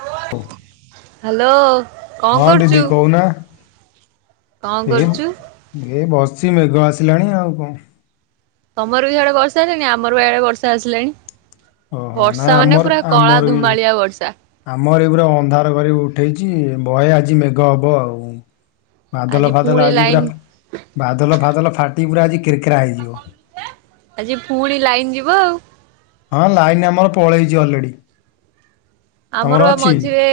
[inaudible] Hello. ହଁ ଦିଦି କହୁନା କଣ ଏଇ କରୁଛୁ? ଏ ବସିଛି ମେଘ ଆସିଲାଣି ଆଉ କଣ? ତମର ବି ସିଆଡେ ବର୍ଷା ଆସିଲାଣି ଆମର ବି ଆଡେ ବର୍ଷା ଆସିଲାଣି। ଓହୋ ନାଇଁ ବର୍ଷା ମାନେ ଆମର ପୁରା କଳା ଆମର ବି ଧୁମାଳିଆ ବର୍ଷା। ଆମର ଇଏ ପୁରା ଅନ୍ଧାର କରି ଉଠେଇଛି ବହେ ଆଜି ମେଘ ହବ ଆଉ ଆଜି ବାଦଲ ଫାଦଲ ପୁଣି ଆଜି ଲାଇନ ପୁରା ବାଦଲ ଫାଦଲ ଫାଟି ପୁରା ଆଜି କେରକେରା ହେଇଯିବ। ଆଜି ଫୁଣି ଲାଇନ ଯିବ ଆଉ ହଁ ଲାଇନ ଆମର ପଳେଇଛି ଅଲରେଡି। ତମର ଆମର ବା ଅଛି ମଝିରେ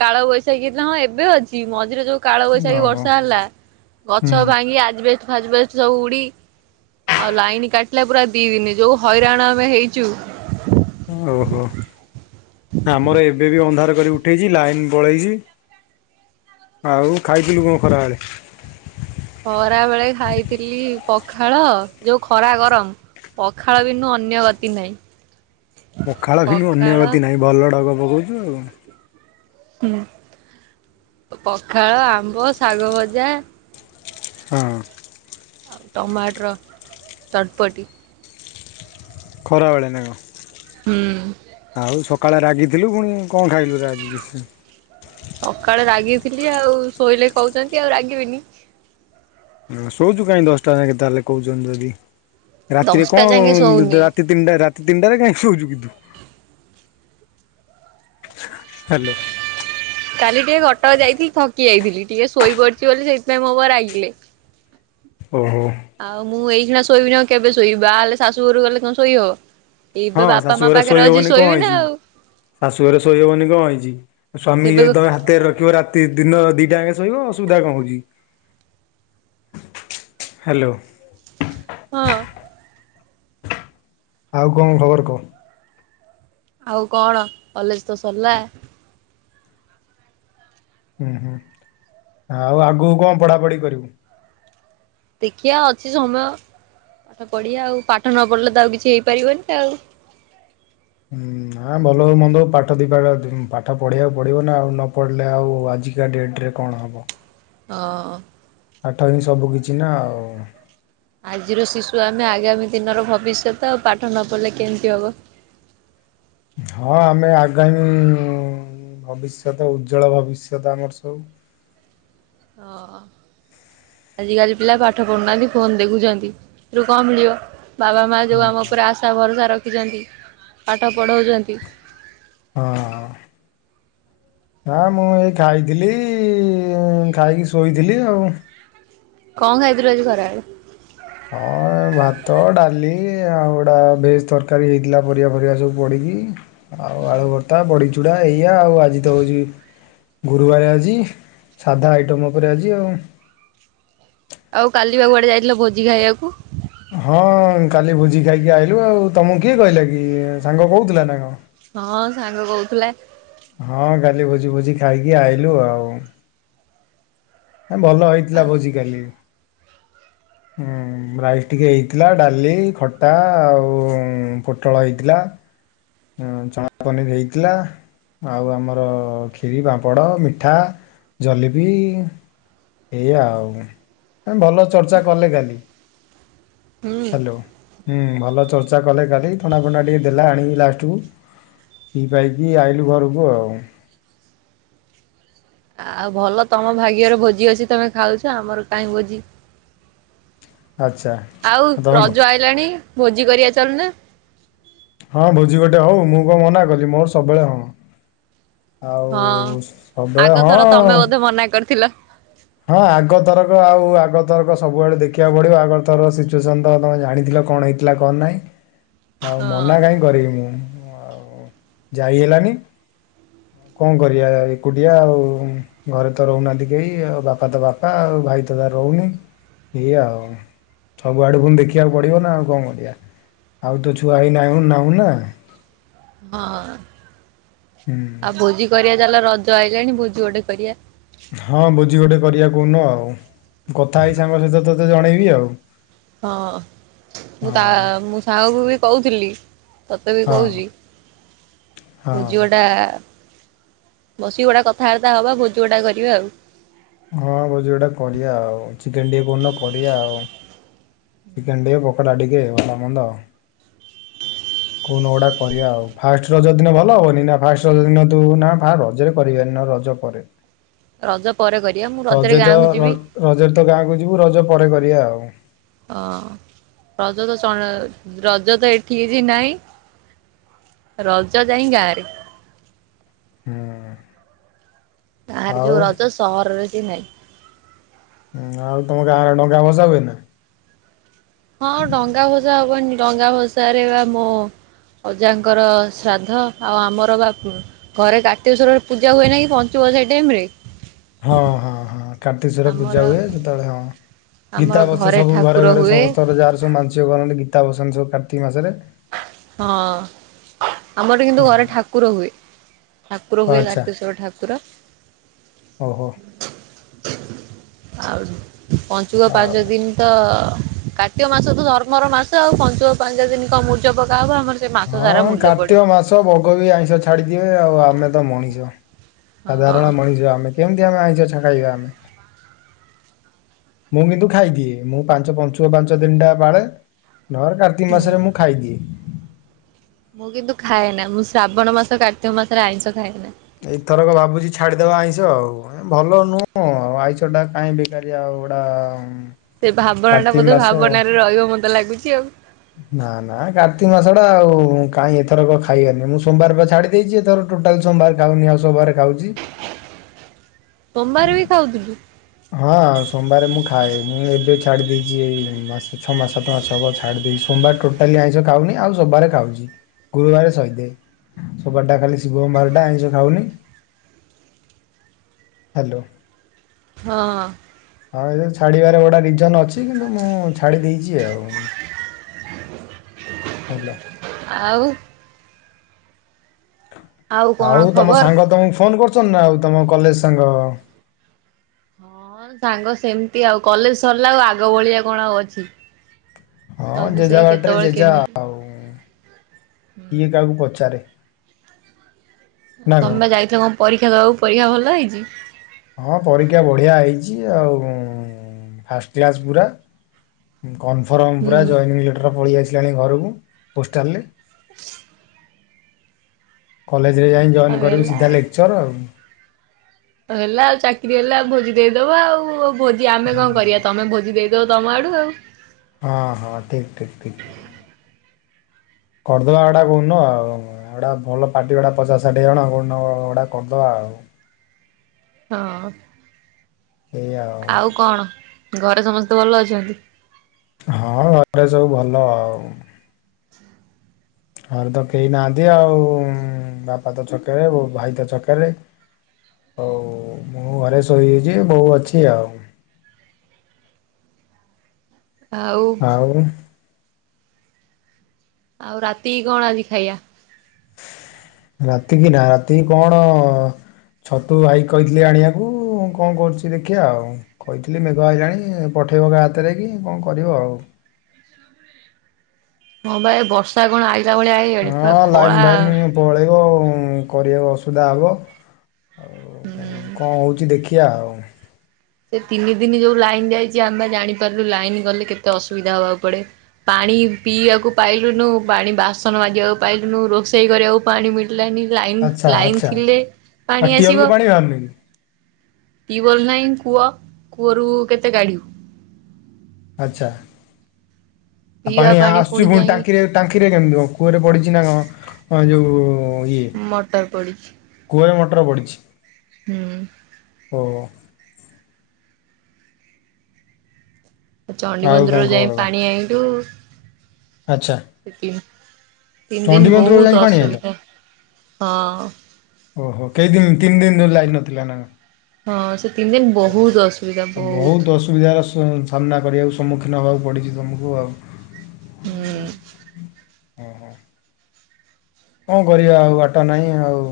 କାଳ ବୈଶାଖୀ ହେଇଥିଲା ହଁ ଏବେ ଅଛି ମଝିରେ ଯୋଉ କାଳବୈଶାଖୀ ଓହୋ ବର୍ଷା ହେଲା ହୁଁ। ଗଛ ଭାଙ୍ଗି ଆଜବେଷ୍ଟ ଫାଜବେଷ୍ଟ ସବୁ ଉଡି ଆଉ ଲାଇନ କାଟିଲା ପୁରା ଦି ଦିନି ଯୋଉ ହଇରାଣ ଆମେ ହେଇଛୁ। ଓହୋ ଆମର ଏବେ ବି ଅନ୍ଧାର କରି ଉଠେଇଛି ଲାଇନ ପଳେଇଛି। ଆଉ ଖାଇଥିଲୁ କଣ ଖରାବେଳେ? ଖରା ବେଳେ ଖାଇଥିଲି ପଖାଳ ଯୋଉ ଖରା ଗରମ। ପଖାଳ ବିନୁ ଅନ୍ୟ ଗତି ନାହିଁ। ପଖାଳ ବିନୁ ଅନ୍ୟ ଗତି ନାହିଁ ଭଲ ଢଗ ପକଉଛୁ ଆଉ ହୁଁ ପଖାଳ ଆମ୍ବ ଶାଗ ଭଜା ହଁ ଆଉ ଟମାଟର ଚଟପଟି ଖରାବେଳେ ନାଁ କଣ? ହୁଁ ଆଉ ସକାଳେ ରାଗିଥିଲୁ ପୁଣି କଣ ଖାଇଲୁ ରାଗିକି ସକାଳେ ରାଗିଥିଲି ଆଉ ଶୋଇଲେ କହୁଛନ୍ତି ଆଉ ରାଗିବିନି ହଁ ଶୋଉଛୁ କାହିଁକି ଦଶଟା ଯାକ ତାହେଲେ କହୁଛନ୍ତି ଯଦି ରାତିରେ ଦଶଟା ଯାଙ୍କେ କଣ ଶୋଉନି ରାତି ତିନଟା ରାତି ତିନଟାରେ କାହିଁକି ଶଉଛୁ କି ତୁ ହ୍ୟାଲୋ କାଲି ଟିକେ କଟକ ଯାଇଥିଲି ଥକି ଯାଇଥିଲି ଟିକେ ଶୋଇପଡିଛି ବୋଲି ସେଇଥିପାଇଁ ମୋ ଉପରେ ରାଗିଲେ। ଓହୋ ଆଉ ମୁଁ ଏଇକିନା ଶୋଇବିନି ଆଉ କେବେ ଶୋଇବି ହେଲେ ଶାଶୁ ଘରୁ ଗଲେ କଣ ଶୋଇ ହବ। ହଁ ଏବେ ବାପା ମା ଶାଶୁ ଘରେ ପାଖରେ ଶୋଇ ଅଛି ହବନି କଣ ଶୋଇବି ନା ହେଇଛି କି ଆଉ ଶାଶୁ ଘରେ ଶୋଇହବନି କଣ ହେଇଛି ସ୍ଵାମୀ ଏବେ ଯଦି ତମେ ହାତରେ ରଖିବ ରାତି ଦି ଦିନ ଦିଟା ଯାକ ଶୋଇବ ଅସୁବିଧା କଣ ହଉଛି ହେଲୋ ହଁ ଆଉ କଣ ଖବର କହ? ଆଉ କଣ କଲେଜ ତ ସରିଲା ହୁଁ ହୁଁ ଆଉ ଆଗକୁ କଣ ପଢାପଢି କରିବୁ? ଦେଖିବା ଅଛି ସମୟ ପାଠ ପଢିବା ଆଉ ପାଠ ନ ପଢିଲେ ତ ଆଉ କିଛି ହେଇପାରିବନି ଆଉ ହଁ ହଁ ଭଲ ହଉ ମନ୍ଦ ହଉ ପାଠ ଦି ପାଠ ପଢିବାକୁ ପଡିବ ନା ଆଉ ନ ପଢିଲେ ଆଉ ଆଜି ଆଜିକା ଡେଟ ରେ କଣ ହେବ? ହଁ ପାଠ ହିଁ ସବୁ କିିଛି ନା ଆଉ? ଆଜିର ଶିଶୁ ଆମେ ଆଗାମୀ ଦିନର ଭବିଷ୍ୟତ ଆଉ ପାଠ ନ ପଢ଼ିଲେ କେମତି ହବ। ହଁ ଆମେ ଆଗାମୀ ଭବିଷ୍ୟତ ଉଜ୍ଜଳ ଭବିଷ୍ୟତ ଆମର ସବୁ ହଁ ଆଜିକାଲି ପିଲା ପାଠ ପଢୁନାହାନ୍ତି ଫୋନ ଦେଖୁଛନ୍ତି ସେଥିରୁ କଣ ମିଳିବ। ବାବା ମା ଯଉ ଆମ ହଁ ଉପରେ ଆଶା ଭରସା ରଖିଛନ୍ତି ପାଠ ପଢ଼ାଉଛନ୍ତି। ହଁ ହଁ ମୁଁ ଏଇ ଖାଇଥିଲି ଖାଇକି ଶୋଇଥିଲି ଆଉ କଣ ଖାଇଥିଲୁ ଆଜି ଖରା ବେଳେ? ଅ ଏ ଭାତ ଡାଲି ଆଉ ଗୁଡ଼ା ଭେଜ୍ ତରକାରୀ ହେଇଥିଲା ପରିବା ଫରିବା ସବୁ ପଡ଼ିକି ଆଉ ଆଳୁ ଭର୍ତ୍ତା ବଡ଼ିଚୁଡ଼ା ଏଇଆ ଆଉ ଆଜି ତ ହଉଛି‌ ଗୁରୁବାରେ ଆଜି ସାଧା ଆଇଟମ୍ ଉପରେ ଆଜି ଆଉ ଆଉ କାଲିି ବା କୁଆଡ଼େ ଯାଇଥିଲ ଭୋଜି ଖାଇବାକୁ। ହଁ କାଲି ଭୋଜି ଖାଇକି ଆଇଲୁ ଆଉ ତମକୁ କିଏ କହିଲା କି ସାଙ୍ଗ କହୁଥିଲା ନା କଣ ହଁ ସାଙ୍ଗ କହୁଥିଲା। ହଁ କାଲି ଭୋଜି ଭୋଜି ଖାଇକି ଆଇଲୁ ଆଉ ଏଁ ଭଲ ହେଇଥିଲା ଭୋଜି କାଲି ହୁଁ ରାଇସ୍ ଟିକେ ହେଇଥିଲା ଡାଲି, ଖଟା ଆଉ ପୋଟଳ ହେଇଥିଲା। ହୁଁ ଚଣା ପନିର୍ ହେଇଥିଲା। ଆଉ ଆମର କ୍ଷୀରି, ପାମ୍ପଡ଼, ମିଠା, ଜଲିପି ଏଇଆା ଆଉ ଏ ଭଲ ଚର୍ଚ୍ଚା କଲେ କାଲି ହୁଁ। ହାଲୋ ହୁଁ ଭଲ ଚର୍ଚ୍ଚା କଲେ କାଲି ଥଣ୍ଡା ଫଣ୍ଡା ଟିକେ ଦେଲେ ଆଣିକି ଲାଷ୍ଟ କୁ ପିଇ ପାଇକି ଆଇଲୁ ଘରକୁ ଆଉ ଆଉ ଭଲ ତମ ଭାଗ୍ୟର ଭୋଜି ଅଛି ତମେ ଖାଉଛ ଆମର କାଇଁ ଭୋଜି ଆଚ୍ଛା ଆଉ ତମ ରଜ ଆଇଲାଣି ଭୋଜି କରିବା ଚାଲୁନା। ହଁ ଭୋଜି ଗୋଟେ ହଉ ମୁଁ କଣ ମନା କଲି ମୋର ସବୁବେଳେ ହଁ। ହଁ ଆଉ ସବୁବେଳେ ଆଗ ଥର ତମେ ହଁ-ଅ। ବୋଧେ ମନା କରିଥିଲ। ହଁ ଆଗ ତରକ ଆଉ ଆଗ ତରକ ସବୁବେଳେ ଦେଖିବାକୁ ପଡ଼ିବ ଆଗ ତର ସିଚୁଏସନ ତ ତମେ ଜାଣିଥିଲ କଣ ହେଇଥି ହେଇଥିଲା କଣ ନାଇଁ। [inaudible] ଆଉ ମନା କାଇଁ କରିବି ମୁଁ ଆଉ ଯାଇ ହେଲାନି। ଆଉ କଣ କରିଆ ଏକୁଟିଆ ଆଉ ଘରେତ ରହୁନାହାନ୍ତି କେହି ଆଉ ବାପ ବାପା ତ ବାପା ଆଉ ଭାଇତ ତାର ରହୁନି ଏଇଆ ଆଉ। ସବୁଆଡ଼ୁ ପୁଣି ଦେଖିବାକୁ ପଡ଼ିବନା ଆଉ କଣ କରିବା ଆଉ ତ ଛୁଆ ହେଇ ନାହୁଁ-ନାହୁଁନା। ହଁ ହୁଁ ଆଉ ଭୋଜି କରିବା ଚାଲ ରଜ ଆଇଲାଣି ଭୋଜି ଗୋଟେ କରିବା। ହଁ ଭୋଜି ଗୋଟେ କରିବା କୋଉଦିନ ଆଉ ମୁଁ କଥା ହେଇ ସାଙ୍ଗ ସହିତ ତତେ ଜଣେଇବି ଆଉ। ହଁ ମୁଁ ତା ହଁ ମୁଁ ସାଙ୍ଗକୁବି କହୁଥିଲି। ତତେବି ହଁ କହୁଚି ସେ ହଁ ଝିଅଟା ବସିକି ଗୋଟା କଥାବାର୍ତ୍ତା ହବା ଭୋଜି ଗୋଟା କରିବା ଆଉ। ହଁ ଭୋଜି ଗୋଟେ କରିବା ଆଉ ଚିକେନ୍ ଟିକେ କୋଉଦିନ କରିବା ଆଉ। ଚିକେନ୍ ଟିକେ ପୋକଡ଼ା ଟିକେ ଭଲ ମନ୍ଦ କୋଉଦିନ ଗୁଟା କରିବା ଆଉ ଫାଷ୍ଟ ରଜ ଦିନ ଭଲ ହବନିନା ଫାଷ୍ଟ ରଜ ଦିନ ତୁ ନା ଫା ରଜରେ କରିବାନି ନ ରଜ ପରେ ରଜ ପରେ କରିବା ମୁଁ [inaudible] ରଜରେ ରଜେ ତ ଗାଁକୁ ଯିବି ର-ରଜରେ ତ ଗାଁକୁ ଯିବୁ ରଜ ପରେ କରିବା ଆଉ। ଅଁ ରଜତ [unintelligible] ରଜତ ଏଠି କିଛି ନାହିଁ। ରଜ ଯାଇଁ ଗାଁରେ। ହୁଁ ଗାଁରେ ଆଉ ଯୋଉ ରଜ ସହରରେ ସେ ନାହିଁ। ହୁଁ ଆଉ ତମ ଗାଁରେ ଡ଼ଙ୍ଗା ଭସା ହୁଏ ନା? ହଁ ଡଙ୍ଗା ଭସା ହବନି ଡଙ୍ଗା ଭସାରେବା ମୋ ଅଜାଙ୍କର ଶ୍ରାଦ୍ଧ ଆଉ ଆମର ବା ଘରେ କାର୍ତ୍ତିକଶ୍ୱରରେ ପୂଜା ହୁଏନେକି ପଞ୍ଚୁକ ସେଇ ଟାଇମରେ। ହଁ ହଁ ହଁ କାର୍ତ୍ତିକଶ୍ଵର ଆମର ପୂଜା ହୁଏ ସେତେବେଳେ ହଁ। ଆମର ଗୀତା ବସେ ସବୁ ଘରେ ଠାକୁର ଘରେ ହୁଏ ସମସ୍ତଙ୍କ ଯାହାର ସବୁ ମାଂସିକ କରନ୍ତି ଗୀତା ବସାନ୍ତି ସବୁ କାର୍ତ୍ତିକ ମାସରେ। ହଁ ଆମର ଏଠି କିନ୍ତୁ ହଁ ଘରେ ଠାକୁର ହୁଏ। ଠାକୁର ହୁଏ ଆଚ୍ଛା କାର୍ତ୍ତିକଶ୍ବର ଠାକୁର। ଓହୋ। ଆଉ ପଞ୍ଚୁକ ଆଉ ପାଞ୍ଚ ଦିନ ତ କାର୍ତ୍ତିକ ମାସତ ଧର୍ମର ମାସ ଆଉ ପାଞ୍ଚୁକ ପାଞ୍ଚ ଦିନ କଁ ମୂର୍ଜ ପକାହବ ଆମର ସେ ମାସ ହଁ ସାରା ମୁର୍ଜ ପଡେ। କାର୍ତ୍ତିକ ମାସ ଛ ବଗବି ଆଇଁଷ ଛାଡିଦିଏ ଆଉ ଆମେତ ମଣିଷ ହଁ ସାଧାରଣ ମଣିଷ ଆମେତ କେମତି ଆମେ ଆଇଁଷ ଛଡ଼ାଇବା ଆମେ? ମୁଁ କିନ୍ତୁ ଖାଇଦିଏ ମୁଁ ପାଞ୍ଚ ପଞ୍ଚୁଅ ପାଞ୍ଚ ଦିନିଟା ପାଳେ ନହେଲେ କା ତି ହୁଁ ମାସରେ ମୁଁ ଖାଇଦିଏ। ମୁଁ କିନ୍ତୁ ଖାଏନା ମୁଁ ଶ୍ରାବଣ ମାସ କାର୍ତ୍ତିକ ମାସରେ ଆଇଁଷ ଖାଏନା। ଏଇଥରକ ଭାବୁଚି ଛାଡ଼ିଦବା ଆଇଁଷ ଆଉ। ଭଲ ନୁ-ଅ ଆ ଆଇଁଷଟା କାହିଁ ବେକାରୀଆ ଗୁଡ଼ା ସେ ଭାବନାଟା ବୋଧେ ଭାବନାରେ ରହିବ ମତେ ଲାଗୁଚି ଆଉ। ନା ନା କାର୍ତ୍ତିକ ମାସଟା ଆଉ କାଇଁ ଏଥରକ ଖାଇବନି ମୁଁ ସୋମବାରବା ଛାଡ଼ି ଦେଇଚି ଏଥର ଟୋଟାଲି ସୋମବାର ଖାଉନି ଆଉ ସବୁବାରେ ଖାଉଚି। ସୋମବାରବି ଖାଉଥିଲୁ? ହଁ ସୋମବାରେ ମୁଁ ଖାଏ ମୁଁ ଏବେ ଛାଡ଼ି ଦେଇଚି ଏଇ ମାସ ଛଅ ମାସ ସାତ ମାସ ହବ ଛାଡ଼ି ଦେଇଚି ସୋମବାର ଟୋଟାଲି ଆଇଁଷ ଖାଉନି ଆଉ ସବୁବାରେ ଖାଉଚି। ଗୁରୁବାର ସହିଦେ ସୋମବାରଟା ଖାଲି ଶିବଙ୍କବାରଟା ଆଇଁଷ ଖାଉନି। ହାଲୋ। ହଁ। ହଁ ଏ ଛାଡ଼ିବାରେ ଗୋଟା ରିଜନ୍ ଅଛି କିନ୍ତୁ ମୁଁ ଛାଡ଼ି ଦେଇଚି ଆଉ। ହାଲୋ। ଆଉ? କଣ ଆଉ ତମ ଖବର? ସାଙ୍ଗ ତମୁ ଫୋନ୍ କରୁଚନ୍ତି ନାଁ ଆଉ ତମ କଲେଜ୍ ସାଙ୍ଗ? ହଁ ସାଙ୍ଗ ସେମତି ଆଉ କଲେଜ୍ ସରଲା ଆଉ ଆଗ ଭଳିଆ କଣ ଆଉ ଅଛି? ହଁ ସବୁ ଯେଝା ସେଇ ବାଟରେ କେତେବେଳେ ଯେଝା। କେମିତି ହୁଁ। କିଏ କାହାକୁ ପଚାରେ? ନା ତମେ କଣ? ବା ଯାଇଥିଲ କଁ ପରୀକ୍ଷା ଦବାକୁ ପରୀକ୍ଷା ଭଲ ହେଇଚି? ହଁ ପରୀକ୍ଷା ବଢ଼ିଆ ହେଇଚି ଆଉ ଫାଷ୍ଟ କ୍ଲାସ୍ ପୁରା। କନଫର୍ମ ପୁରା ହୁଁ ଜଏନିଂ ଲେଟର୍ ପଳିଆସିଲାଣି ଘରୁକୁ ପୋଷ୍ଟାଲ୍ ରେ। କଲେଜ୍ ରେ ଯାଇଁ ଜଏନ୍ ଆଉ କରିମି ହେଲା ସିଧା ଲେକ୍ଚର୍ ଆଉ। ଆଉ ହେଲା ଆଉ ଚାକିରି ହେଲା ଭୋଜି ଦେଇଦବ ଆଉ ଭୋଜି ଆମେ ହଁ କଁ କରିବା ତମେ ଭୋଜି ଦେଇଦବ ତମ ଆଡ଼ୁ ଆଉ। ହଁ ହଁ ଠିକ୍ ଠିକ୍ ଠିକ୍। କରଦବା ଓଟା କୋଉନ ଆଉ ଆଅଡ଼ା ଭଲ ପାର୍ଟି ଗୋଟା ପଚାଶ ଷାଠିଏ ଜଣ କୋଉଦିନ ଓଟା କରଦବା ଆଉ। ହଁ ଆଉ କଣ ଘରେ ସମସ୍ତେ ଭଲ ଅଛନ୍ତି? ହଁ ଘରେ ସବୁ ଭଲ ଆଉ। ଘରେ ତ କେହି ନାହାନ୍ତି ଆଉ ବାପା ତ ଛକରେ ବୋଉ ଭାଇ ତ ଛକରେ। ଓ ମୁଁ ଘରେ ଶୋଇଚି ବୋଉ ଅଛି ଆଉ। ଆଉ? ଆଉ ରାତିକି କଣ ଆଜି ଖାଇଆ? ରାତି କି ରାତିକି କଣ ଛତୁ ଭାଇ କହିଥିଲି ଆଣିବାକୁ କଁ କରୁଚି ଦେଖିଆ ଆଉ। କହିଥିଲି ମେଘ ଆଇଲାଣି ପଠେଇବ କା ହାତରେ କି କଁ କରିବ ଆଉ। ହଁ ବା ଏ ବର୍ଷା କଣ ଆଇଲା ଭଳିଆ ଆଇଆଣି ପୁରା ହଁ କଳା ଲାଇନ୍ ଫାଇନ୍ ପଳେଇବ ଉଁ କରିବାକୁ ଅସୁବିଧା ହବ ଆଉ କଁ କଁ ହଉଚି ଦେଖି କିଆ ଆଉ। ସେ ତିନି ଦିନି ଯୋଉ ଲାଇନ୍ ଯାଇଚି ଆମେ ବା ଜାଣିପାରଲୁ ଲାଇନ୍ ଗଲେ କେତେ ଅସୁବିଧା ହବାକୁ ପଡ଼େ। ପାଣି ପିଇବାକୁ ପାଇଲୁନୁ ପାଣି ବାସନ ମାଜିବାକୁ ପାଇଲୁନୁ ରୋଷେଇ କରିବାକୁ ପାଣି ମିଳ ଲାନି ଲାଇନ୍ ଆଚ୍ଛା ଲାଇନ୍ ଆଚ୍ଛା ଥିଲେ ଆଉ ପାଣି ଟିଅଲରୁ ଆସିବ। ପାଣି ବାହାରୁନି କି ଟିୱଲ୍ ନାହିଁ କୂଅ। କୂଅରୁ କେତେ କାଢ଼ିବୁ? ଆଚ୍ଛା ଆ ପିଇବା ପାଣି ଆ ଆସୁଚି ପୁଣି ଫୁଣି ଯାଇ ଟାଙ୍କିରେ ଟାଙ୍କିରେ କେମିତି କଁ କୂଅରେ ପଡ଼ିଚି ନାଁ କଁ ଯୋଉ ମଟର୍ ପଡ଼ିଚି। କୂଅରେ ମଟର୍ ପଡ଼ିଛି? ହୁଁ। ଓ। ଚଣ୍ଡି ଆଉ କଣ ମନ୍ଦିରରୁ ଯାଇ ଖବର କହ ପାଣି ଆଇଁଲୁ। ଆଚ୍ଛା। ସେ ତିନ୍ ତିନ୍ ଦିନ୍ ଚଣ୍ଡୀ ମନ୍ଦିରରୁ ଯାଇ ବହୁତ ପାଣି ଆଇଲ ଅସୁବିଧା। ହଁ। ଓହୋ କେଇ ଦିନ୍ ତିନ୍ ଦିନ୍ ଯୋଉ ଲାଇନ୍ ନଥିଲା ନାଁ? ହଁ ସେ ତିନ୍ ଦିନ୍ ବହୁତ ଅସୁବିଧା ବହୁତ। ସୁବିଧାର ସ ସାମ୍ନା କରିବାକୁ ସମ୍ମୁଖୀନ ହବାକୁ ପଡ଼ିଚି ତୁମୁକୁ ଆଉ। ହଁ। କଁ ହଁ। କଁ କରିବା ଆଉ ବାଟ ନାହିଁ ଆଉ।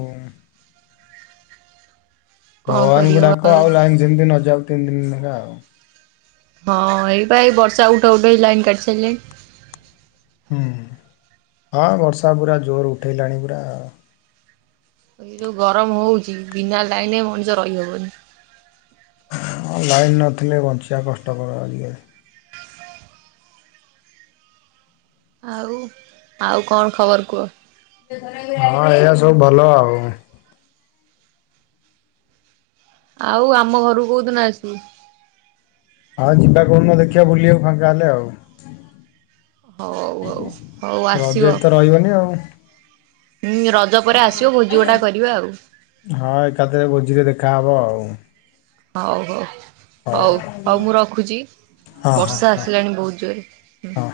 କଣ ଭଗବାନଙ୍କୁ କରିହବ ଡାକ ଆଉ ଲାଇନ୍ ଯେମିତି ନଜାଉ ତିନ୍ ଦିନ୍ ନେଖା ଆଉ। ହଁ ଏଇ ପା ଏଇ ବର୍ଷା ଉଠ ଉଠେଇ ଲାଇନ୍ କାଟିିସାଇଲାଇଁ। ହୁଁ ହଁ ବର୍ଷା ପୁରା ଜୋର ଉଠାଇଲାଣି ପୁରା। ଏ ଯୋଉ ଗରମ ହଉଛି ବିନା ଲାଇନରେ ମଣିଷ ରହିହବନି। ହଁ ଲାଇନ୍ ନଥିଲେ ବଞ୍ଚିବା କଷ୍ଟକର ଆଜିକାଲି। ଆଉ ଆଉ କଣ ଖବର କୁହ? ହଁ ଏଇଆ ସବୁ ଭଲ ଆଉ। ଆଉ ଆମ ଘରକୁ କୋଉଦିନ ଆସିବୁ? ହଁ ଯିବା କଉଦିନ ଦେଖିବା ବୁଲିବାକୁ ଫାଙ୍କା ହେଲେ ଆଉ। ହଉ ହଉ ହଉ [inaudible] ଆସିବ ରଜରେ ତ ରହିବନି ଆଉ। ହୁଁ ରଜ ପରେ ଆସିବ ଭୋଜି ଗୋଟାଏ କରିଵା ଆଉ। ହଁ ଏକାଥରେ ଭୋଜିରେ ଦେଖାହବ ଆଉ। ହଉ ହଉ ହଉ ହଉ ମୁଁ ରଖୁଛି ହଁ ହଁ ବର୍ଷା ହଁ ଆସିଲାଣି ବହୁତ ଜୋରେ। ହଁ